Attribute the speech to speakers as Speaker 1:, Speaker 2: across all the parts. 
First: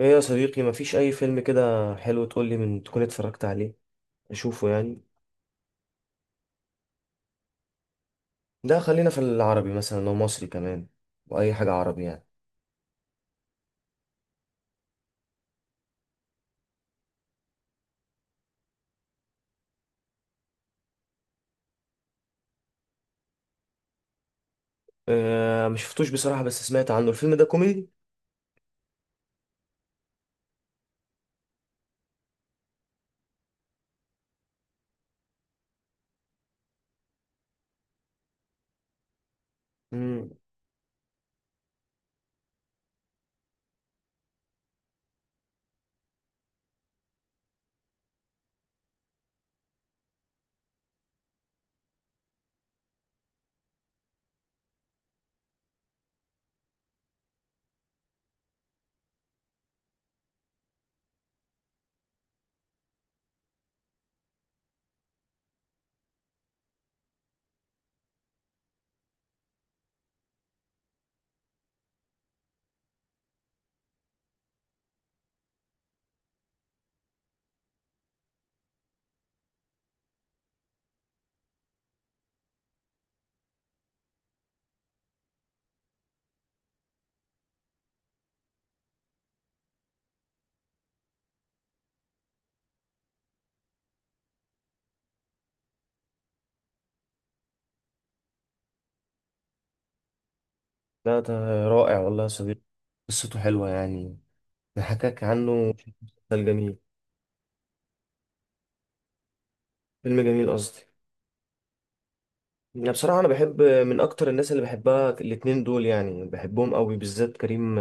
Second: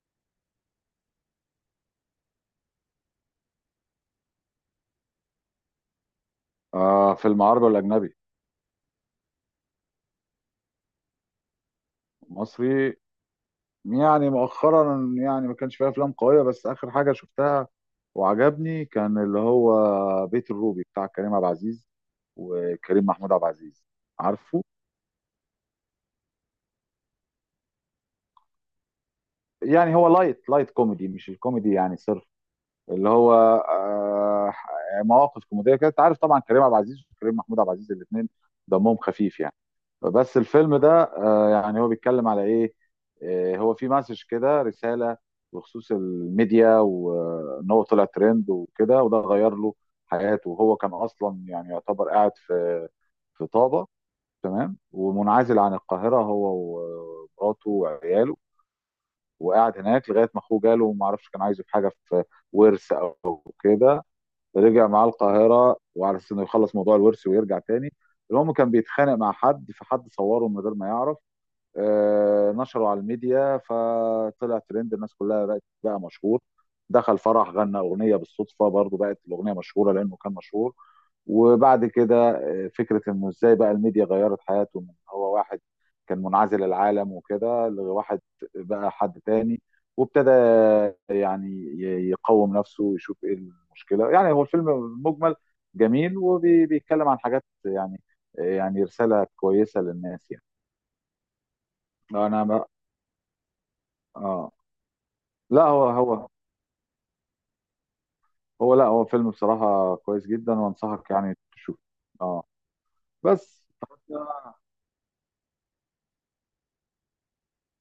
Speaker 1: ايه يا صديقي، مفيش اي فيلم كده حلو تقول لي من تكون اتفرجت عليه، اشوفه يعني.
Speaker 2: فيلم عربي ولا أجنبي؟
Speaker 1: ده خلينا في العربي، مثلا لو مصري كمان، واي حاجه عربي يعني.
Speaker 2: مصري. يعني مؤخرا يعني ما كانش فيها أفلام قوية، بس آخر حاجة شفتها وعجبني كان اللي هو بيت الروبي بتاع كريم عبد العزيز وكريم محمود عبد العزيز، عارفه؟
Speaker 1: اه، مش شفتوش بصراحه، بس سمعت عنه. الفيلم ده كوميدي؟
Speaker 2: يعني هو لايت لايت كوميدي، مش الكوميدي يعني صرف، اللي هو آه مواقف كوميدية كده. أنت عارف طبعا كريم عبد العزيز وكريم محمود عبد العزيز الاتنين دمهم خفيف يعني.
Speaker 1: امم.
Speaker 2: بس الفيلم ده، يعني هو بيتكلم على ايه. هو في مسج كده، رسالة بخصوص الميديا، وان هو طلع ترند وكده، وده غير له حياته. وهو كان اصلا يعني يعتبر قاعد في طابة، تمام، ومنعزل عن القاهرة هو ومراته وعياله، وقاعد هناك لغاية ما اخوه جاله، وما اعرفش كان عايزه في حاجة في ورث او كده. رجع معاه القاهرة وعلى اساس انه يخلص موضوع الورث ويرجع تاني. المهم كان بيتخانق مع حد، فحد صوره من غير ما يعرف، نشره على الميديا فطلع ترند، الناس كلها بقت بقى مشهور. دخل فرح غنى اغنيه بالصدفه، برضو بقت الاغنيه مشهوره لانه كان مشهور. وبعد كده، فكره انه ازاي بقى الميديا غيرت حياته، من هو واحد كان منعزل العالم وكده لواحد بقى حد تاني. وابتدى يعني يقوم نفسه ويشوف ايه المشكله. يعني هو الفيلم مجمل جميل وبيتكلم عن حاجات يعني رساله كويسه للناس يعني.
Speaker 1: ده رائع والله يا صديقي،
Speaker 2: انا.
Speaker 1: قصته حلوه يعني،
Speaker 2: اه.
Speaker 1: نحكاك عنه
Speaker 2: لا، هو هو
Speaker 1: مسلسل جميل،
Speaker 2: هو لا، هو فيلم بصراحة
Speaker 1: فيلم
Speaker 2: كويس
Speaker 1: جميل
Speaker 2: جدا،
Speaker 1: قصدي.
Speaker 2: وانصحك يعني تشوفه. اه،
Speaker 1: يعني بصراحة أنا بحب
Speaker 2: بس
Speaker 1: من أكتر الناس اللي بحبها الاتنين دول، يعني بحبهم قوي، بالذات كريم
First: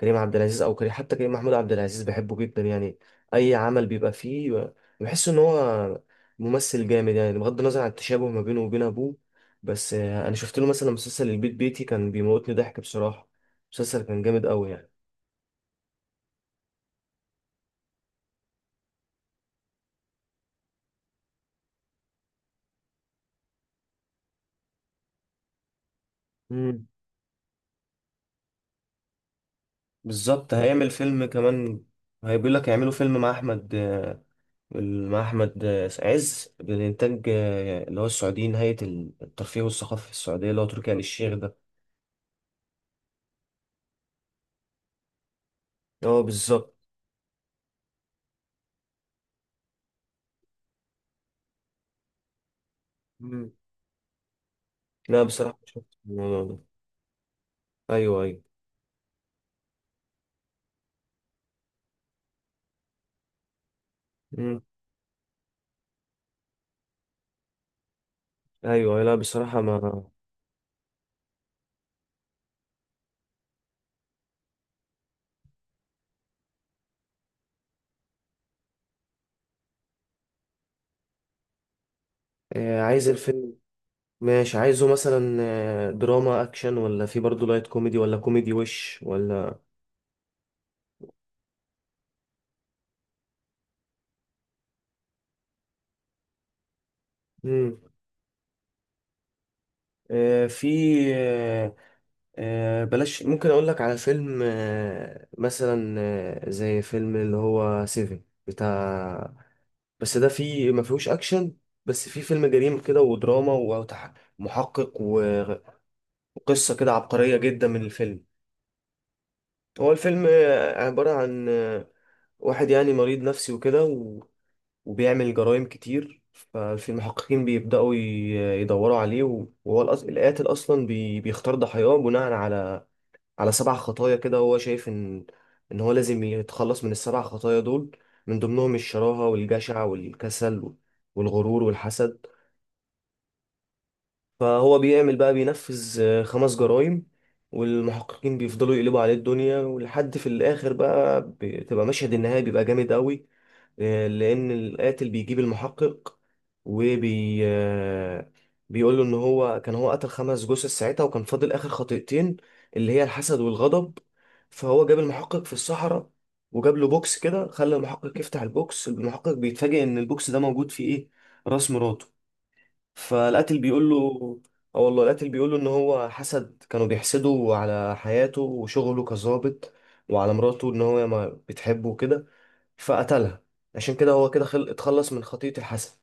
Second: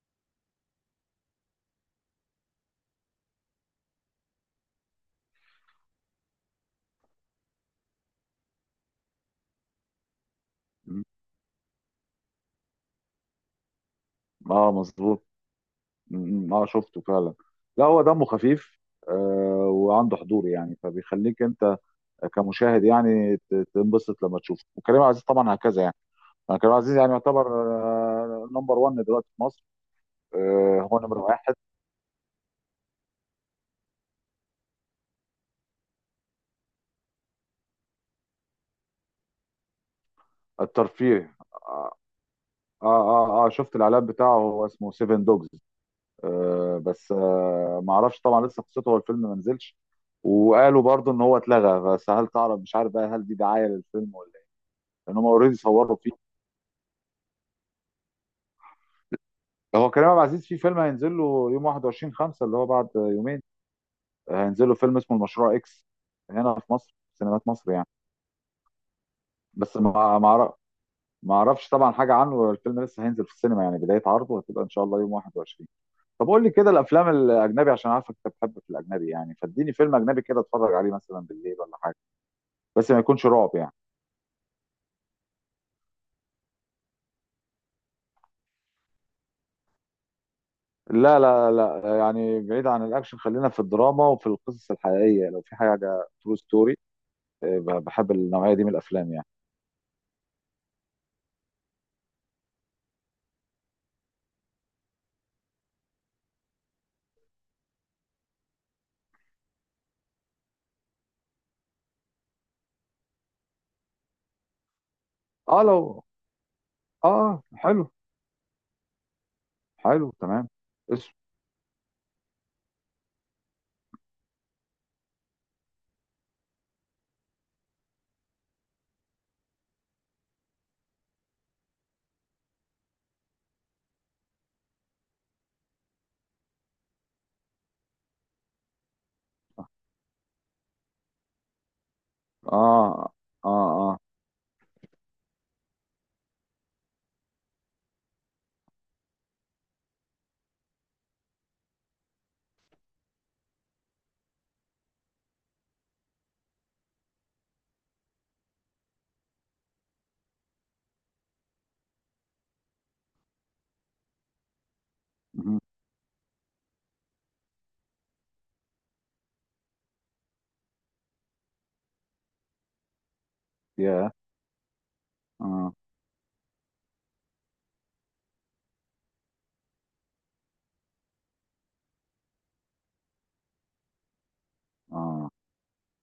Speaker 1: كريم عبد العزيز أو كريم، حتى كريم محمود عبد العزيز بحبه جدا يعني. أي عمل بيبقى فيه بحس إن هو ممثل جامد، يعني بغض النظر عن التشابه ما بينه وبين أبوه. بس أنا شفت له مثلا مسلسل البيت بيتي، كان بيموتني ضحك بصراحة، مسلسل كان جامد قوي
Speaker 2: اه
Speaker 1: يعني.
Speaker 2: مظبوط. اه، شفته فعلا. لا، هو دمه خفيف. وعنده حضور يعني، فبيخليك انت كمشاهد يعني تنبسط لما تشوفه. وكريم عبد العزيز طبعا هكذا يعني. أنا كريم عبد
Speaker 1: مم.
Speaker 2: العزيز يعني يعتبر نمبر 1 دلوقتي في مصر.
Speaker 1: بالظبط، هيعمل
Speaker 2: هو نمبر
Speaker 1: فيلم
Speaker 2: واحد.
Speaker 1: كمان. هيقول لك هيعملوا فيلم مع أحمد عز بالإنتاج، اللي هو السعودي، نهاية الترفيه والثقافة في السعودية اللي هو تركي آل الشيخ
Speaker 2: الترفيه.
Speaker 1: ده.
Speaker 2: اه، اه، اه. شفت الاعلان بتاعه، هو اسمه سيفن دوجز.
Speaker 1: اه بالظبط.
Speaker 2: آه، بس آه، ما اعرفش طبعا لسه قصته، هو الفيلم ما نزلش. وقالوا برضو ان هو اتلغى، بس هل تعرف، مش عارف بقى هل دي
Speaker 1: مم.
Speaker 2: دعايه للفيلم ولا ايه، لان
Speaker 1: لا
Speaker 2: هم اوريدي
Speaker 1: بصراحة شفت
Speaker 2: صوروا فيه.
Speaker 1: الموضوع ده. أيوه أيوه.
Speaker 2: هو كريم عبد العزيز في فيلم هينزل له يوم 21 5 اللي هو بعد يومين،
Speaker 1: مم.
Speaker 2: هينزل له فيلم اسمه المشروع اكس هنا في مصر في سينمات مصر يعني.
Speaker 1: أيوه لا بصراحة
Speaker 2: بس
Speaker 1: ما
Speaker 2: ما اعرفش طبعا حاجه عنه، الفيلم لسه هينزل في السينما يعني، بدايه عرضه هتبقى ان شاء الله يوم 21. طب قول لي كده الافلام الاجنبي، عشان عارفك انت بتحب في الاجنبي يعني، فاديني فيلم اجنبي كده اتفرج عليه مثلا بالليل ولا حاجه، بس ما
Speaker 1: عايز
Speaker 2: يكونش رعب
Speaker 1: الفيلم.
Speaker 2: يعني.
Speaker 1: ماشي، عايزه مثلا دراما أكشن، ولا في برضه لايت كوميدي، ولا كوميدي وش ولا.
Speaker 2: لا لا لا، يعني بعيد عن الاكشن، خلينا في الدراما وفي القصص الحقيقيه، لو في حاجه ترو ستوري.
Speaker 1: مم.
Speaker 2: بحب النوعيه دي من الافلام يعني.
Speaker 1: في آه، بلاش، ممكن أقول لك على فيلم مثلا زي فيلم اللي هو سيفن بتاع. بس ده فيه ما فيهوش اكشن، بس فيه فيلم جريمه كده ودراما ومحقق
Speaker 2: اه،
Speaker 1: وقصه
Speaker 2: لو.
Speaker 1: كده عبقريه
Speaker 2: اه،
Speaker 1: جدا من
Speaker 2: حلو.
Speaker 1: الفيلم. هو
Speaker 2: حلو
Speaker 1: الفيلم
Speaker 2: تمام.
Speaker 1: عباره
Speaker 2: اسم.
Speaker 1: عن واحد يعني مريض نفسي وكده وبيعمل جرائم كتير. ففي المحققين بيبداوا يدوروا عليه وهو القاتل اصلا بيختار ضحاياه بناء على سبع خطايا كده، هو شايف ان هو لازم يتخلص من السبع خطايا دول. من ضمنهم الشراهه والجشع والكسل والغرور والحسد.
Speaker 2: اه، اه، اه.
Speaker 1: فهو بيعمل بقى بينفذ خمس جرائم، والمحققين بيفضلوا يقلبوا عليه الدنيا، ولحد في الآخر بقى بتبقى مشهد النهاية بيبقى جامد قوي. لأن القاتل بيجيب المحقق وبي آه، بيقول له إن هو كان هو قتل خمس جثث ساعتها، وكان فاضل آخر خطيئتين اللي هي الحسد والغضب. فهو جاب المحقق في
Speaker 2: مهم.
Speaker 1: الصحراء، وجاب له بوكس كده، خلى المحقق يفتح البوكس، المحقق بيتفاجئ إن البوكس ده موجود فيه إيه، راس مراته. فالقاتل بيقول له
Speaker 2: يا.
Speaker 1: اه والله القاتل بيقول له ان
Speaker 2: اه،
Speaker 1: هو حسد، كانوا بيحسدوا على حياته وشغله كظابط، وعلى مراته ان هو ما بتحبه وكده، فقتلها. عشان كده هو كده اتخلص من
Speaker 2: اه،
Speaker 1: خطية الحسد.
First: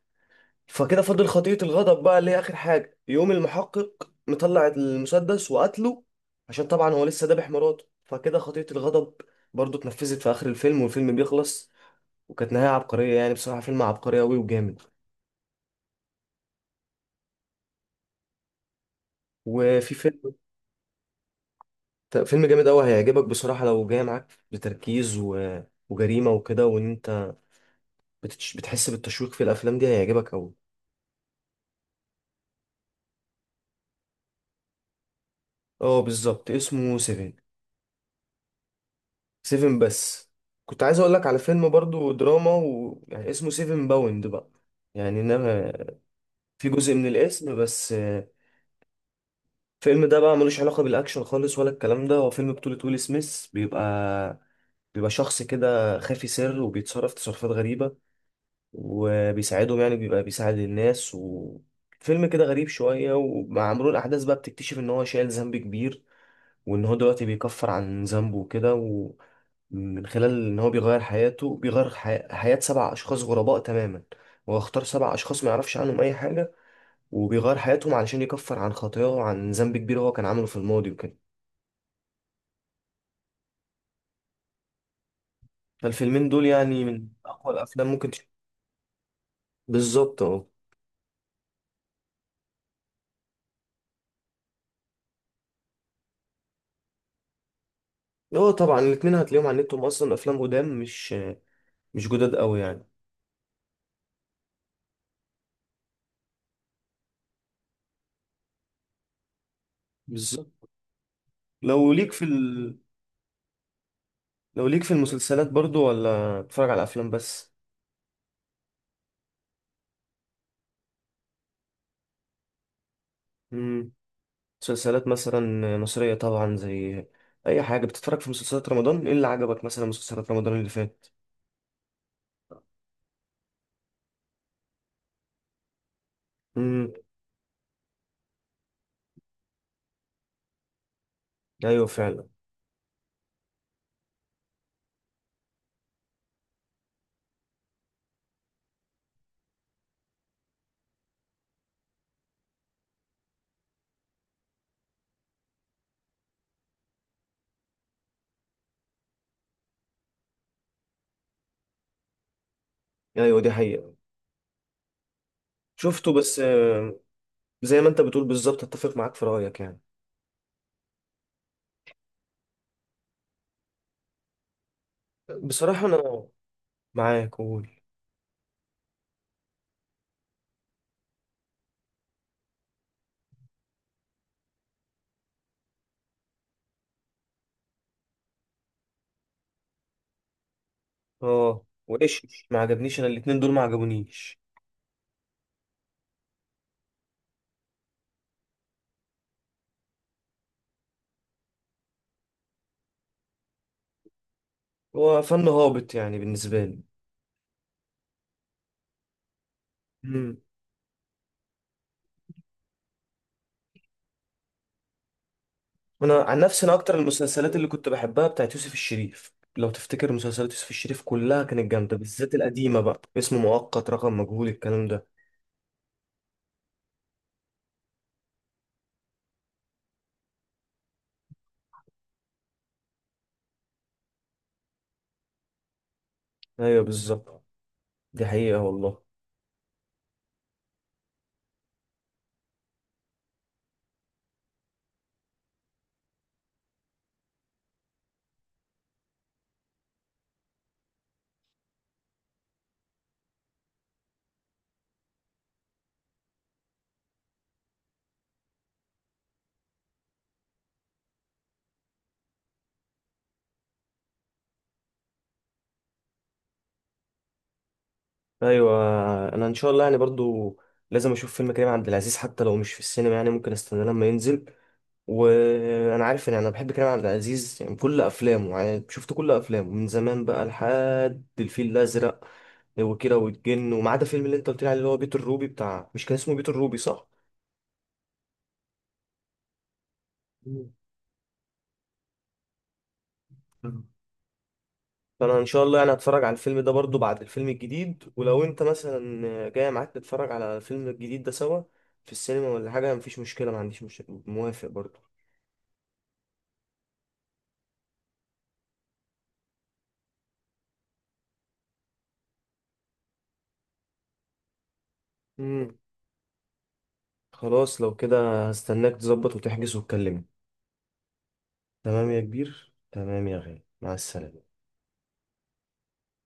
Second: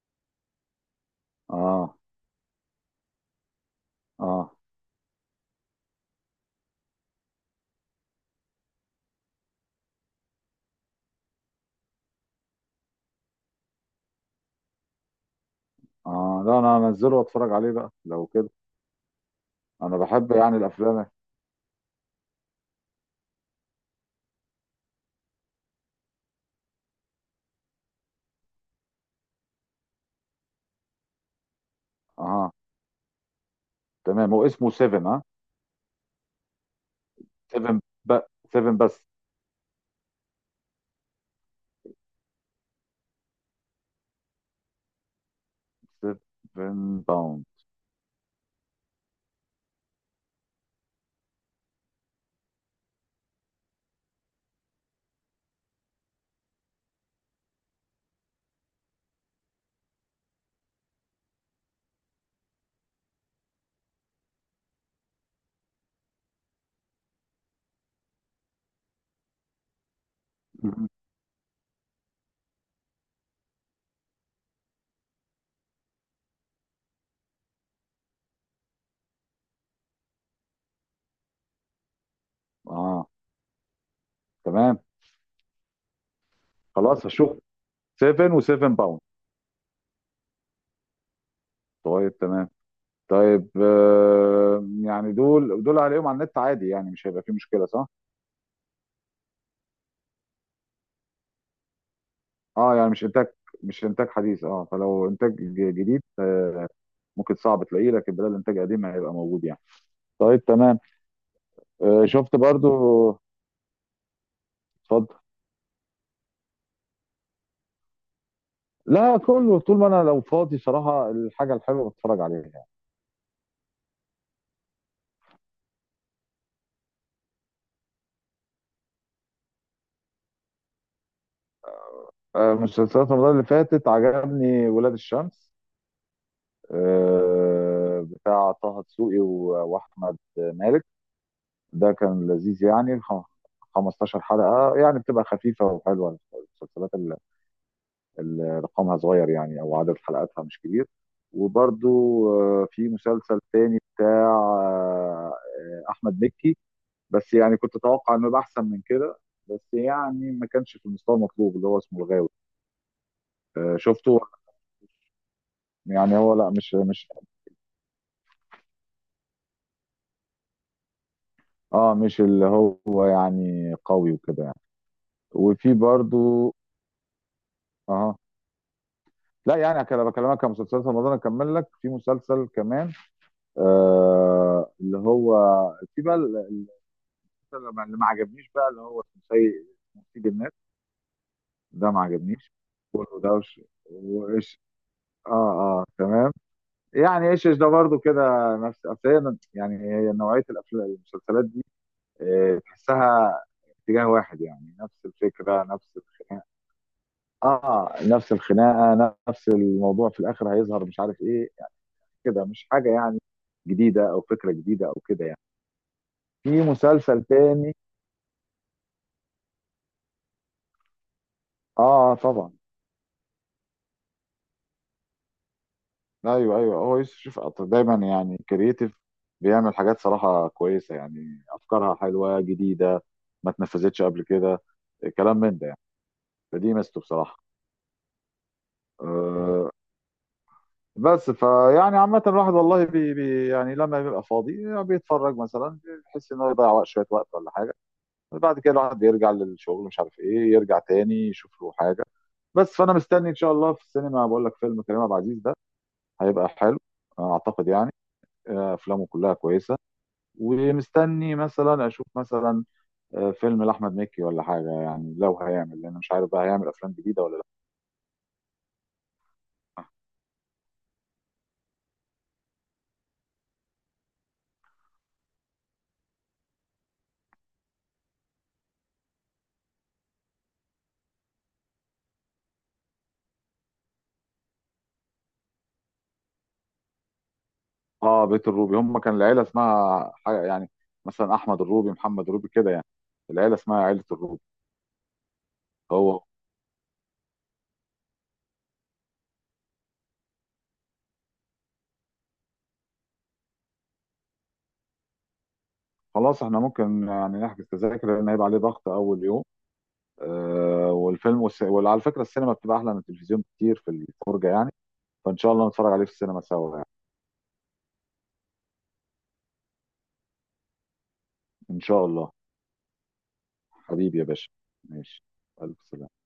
Speaker 1: فكده فضل خطية
Speaker 2: اه،
Speaker 1: الغضب بقى، اللي هي اخر حاجة، يقوم المحقق
Speaker 2: اه،
Speaker 1: مطلع المسدس وقتله. عشان طبعا هو لسه ذابح مراته، فكده خطية الغضب برضه اتنفذت في اخر الفيلم، والفيلم بيخلص. وكانت نهاية عبقرية، يعني بصراحة فيلم عبقري قوي وجامد.
Speaker 2: اه، لا، انا هنزله واتفرج عليه بقى لو كده.
Speaker 1: وفي
Speaker 2: انا بحب
Speaker 1: فيلم،
Speaker 2: يعني الافلام.
Speaker 1: طب فيلم جامد قوي هيعجبك بصراحة، لو جاي معاك بتركيز وجريمة وكده، وان انت بتحس بالتشويق في الافلام دي، هيعجبك قوي.
Speaker 2: اه، تمام. هو اسمه 7، ها؟
Speaker 1: اه بالظبط، اسمه سيفن.
Speaker 2: 7 ب. 7 بس.
Speaker 1: سيفن بس. كنت عايز اقول لك على فيلم برضو دراما يعني اسمه سيفن باوند بقى. يعني انما في جزء
Speaker 2: 7
Speaker 1: من
Speaker 2: باوند.
Speaker 1: الاسم بس. الفيلم ده بقى ملوش علاقة بالاكشن خالص ولا الكلام ده. هو فيلم بطولة ويل سميث، بيبقى شخص كده خافي سر وبيتصرف تصرفات غريبة، وبيساعدهم يعني بيبقى بيساعد الناس، وفيلم كده غريب شوية. ومع مرور الأحداث بقى بتكتشف إن هو شايل ذنب كبير، وإن هو دلوقتي بيكفر عن ذنبه وكده، ومن خلال إن هو
Speaker 2: مهم.
Speaker 1: بيغير حياته، بيغير حياة سبع أشخاص غرباء تماما. هو اختار سبع أشخاص ما يعرفش عنهم أي حاجة، وبيغير حياتهم علشان يكفر عن خطاياه، وعن ذنب كبير هو كان عامله في الماضي وكده.
Speaker 2: اه، تمام.
Speaker 1: فالفيلمين دول يعني
Speaker 2: خلاص،
Speaker 1: من
Speaker 2: هشوف
Speaker 1: أقوى الأفلام، ممكن
Speaker 2: 7 و7 باوند.
Speaker 1: بالظبط أه.
Speaker 2: طيب تمام. طيب، يعني دول هلاقيهم على النت عادي يعني، مش هيبقى فيه مشكله صح؟
Speaker 1: هو طبعا الاتنين هتلاقيهم على النت، هم أصلا أفلام قدام، مش جداد أوي
Speaker 2: اه،
Speaker 1: يعني.
Speaker 2: يعني مش انتاج، مش انتاج حديث. اه فلو انتاج جديد، ممكن صعب تلاقيه، لكن بدل انتاج قديم هيبقى موجود يعني. طيب
Speaker 1: بالظبط.
Speaker 2: تمام.
Speaker 1: لو ليك في
Speaker 2: شفت برضو.
Speaker 1: ال... لو ليك في
Speaker 2: اتفضل.
Speaker 1: المسلسلات برضو، ولا بتتفرج على افلام بس؟
Speaker 2: لا، كله طول ما انا لو فاضي صراحه، الحاجه الحلوه بتفرج عليها يعني.
Speaker 1: امم مسلسلات مثلا مصرية طبعا، زي اي حاجة بتتفرج. في مسلسلات رمضان، ايه اللي عجبك؟ مثلا مسلسلات رمضان اللي فات.
Speaker 2: مسلسلات رمضان اللي فاتت عجبني ولاد الشمس،
Speaker 1: امم
Speaker 2: بتاع طه دسوقي واحمد مالك.
Speaker 1: ايوه
Speaker 2: ده كان
Speaker 1: فعلا.
Speaker 2: لذيذ يعني، 15 حلقة، يعني بتبقى خفيفة وحلوة المسلسلات اللي رقمها صغير يعني، أو عدد حلقاتها مش كبير. وبرضو، في مسلسل تاني بتاع أحمد مكي، بس يعني كنت أتوقع إنه يبقى أحسن من كده، بس يعني ما كانش في المستوى المطلوب، اللي هو اسمه الغاوي.
Speaker 1: ايوه دي حقيقة.
Speaker 2: شفته.
Speaker 1: شفته
Speaker 2: يعني هو
Speaker 1: بس
Speaker 2: لا،
Speaker 1: زي ما انت بتقول بالظبط، اتفق معاك في رأيك يعني.
Speaker 2: مش اللي هو، يعني قوي وكده يعني. وفي
Speaker 1: بصراحة انا
Speaker 2: برضو.
Speaker 1: معاك، قول.
Speaker 2: اه، لا يعني كده بكلمك كمسلسلات رمضان، اكمل لك في مسلسل كمان. اللي هو في بقى المسلسل اللي ما عجبنيش بقى، اللي هو اسمه سيد الناس.
Speaker 1: اه،
Speaker 2: ده ما
Speaker 1: وايش
Speaker 2: عجبنيش.
Speaker 1: ما عجبنيش، انا
Speaker 2: وده،
Speaker 1: الاتنين دول
Speaker 2: وش،
Speaker 1: ما عجبونيش.
Speaker 2: وايش. اه، اه، تمام. يعني ايش ده برضو كده، نفس. يعني هي نوعيه الافلام المسلسلات دي، تحسها اتجاه واحد يعني، نفس
Speaker 1: هو فن
Speaker 2: الفكره
Speaker 1: هابط
Speaker 2: نفس
Speaker 1: يعني
Speaker 2: الخناقه.
Speaker 1: بالنسبة
Speaker 2: اه، نفس الخناقه نفس الموضوع، في
Speaker 1: لي.
Speaker 2: الاخر هيظهر مش عارف ايه، كده مش حاجة يعني جديدة أو فكرة جديدة أو كده يعني.
Speaker 1: انا عن
Speaker 2: في
Speaker 1: نفسي، انا اكتر
Speaker 2: مسلسل
Speaker 1: المسلسلات اللي
Speaker 2: تاني.
Speaker 1: كنت بحبها بتاعت يوسف الشريف، لو تفتكر. مسلسلات يوسف الشريف كلها كانت جامده، بالذات
Speaker 2: طبعا.
Speaker 1: القديمه بقى، اسم مؤقت، رقم مجهول، الكلام ده.
Speaker 2: أيوه، أيوه، هو يوسف شوف دايما يعني كرييتيف، بيعمل حاجات صراحة كويسة يعني، أفكارها حلوة جديدة ما اتنفذتش قبل كده، كلام من ده يعني، فدي
Speaker 1: ايوه
Speaker 2: ميزته بصراحة.
Speaker 1: بالظبط، دي حقيقه والله.
Speaker 2: أه. بس فيعني عامة الواحد والله بي يعني لما بيبقى فاضي بيتفرج مثلا، بيحس إن هو يضيع وقت، شوية وقت ولا حاجة. بعد كده الواحد بيرجع للشغل، مش عارف إيه، يرجع تاني يشوف له حاجة. بس فانا مستني ان شاء الله في السينما، بقول لك فيلم كريم عبد العزيز ده هيبقى حلو، اعتقد يعني. افلامه كلها كويسه. ومستني مثلا اشوف مثلا فيلم لاحمد مكي ولا حاجه يعني، لو هيعمل، لان مش عارف بقى هيعمل افلام جديده ولا لا.
Speaker 1: ايوه، انا ان شاء الله يعني برضو لازم اشوف فيلم كريم عبد العزيز، حتى لو مش في السينما يعني، ممكن استنى لما ينزل. وانا عارف ان انا بحب كريم عبد العزيز يعني كل افلامه، يعني شفت كل افلامه من زمان بقى لحد الفيل الازرق وكيرة والجن، وما عدا فيلم اللي انت قلت لي عليه اللي هو بيت الروبي بتاع، مش كان اسمه بيت الروبي، صح؟
Speaker 2: اه، بيت الروبي هم كان العيله اسمها حاجه يعني،
Speaker 1: مم.
Speaker 2: مثلا احمد الروبي محمد الروبي كده يعني، العيله اسمها عيله الروبي.
Speaker 1: فانا ان شاء الله يعني هتفرج
Speaker 2: هو،
Speaker 1: على الفيلم ده برضو بعد الفيلم الجديد. ولو انت مثلا جاي، معاك نتفرج على الفيلم الجديد ده سوا في السينما ولا حاجه، مفيش مشكله، ما عنديش مشكله، موافق برضو.
Speaker 2: خلاص احنا ممكن يعني نحجز تذاكر، لان هيبقى عليه ضغط اول يوم. والفيلم وعلى فكره السينما بتبقى احلى من التلفزيون كتير في الفرجه يعني، فان شاء الله
Speaker 1: مم.
Speaker 2: نتفرج عليه في السينما سوا يعني.
Speaker 1: خلاص، لو كده هستناك تظبط وتحجز وتكلمني.
Speaker 2: ان شاء
Speaker 1: تمام يا
Speaker 2: الله.
Speaker 1: كبير، تمام يا غالي، مع
Speaker 2: حبيبي يا
Speaker 1: السلامه.
Speaker 2: باشا. ماشي. الف سلامه.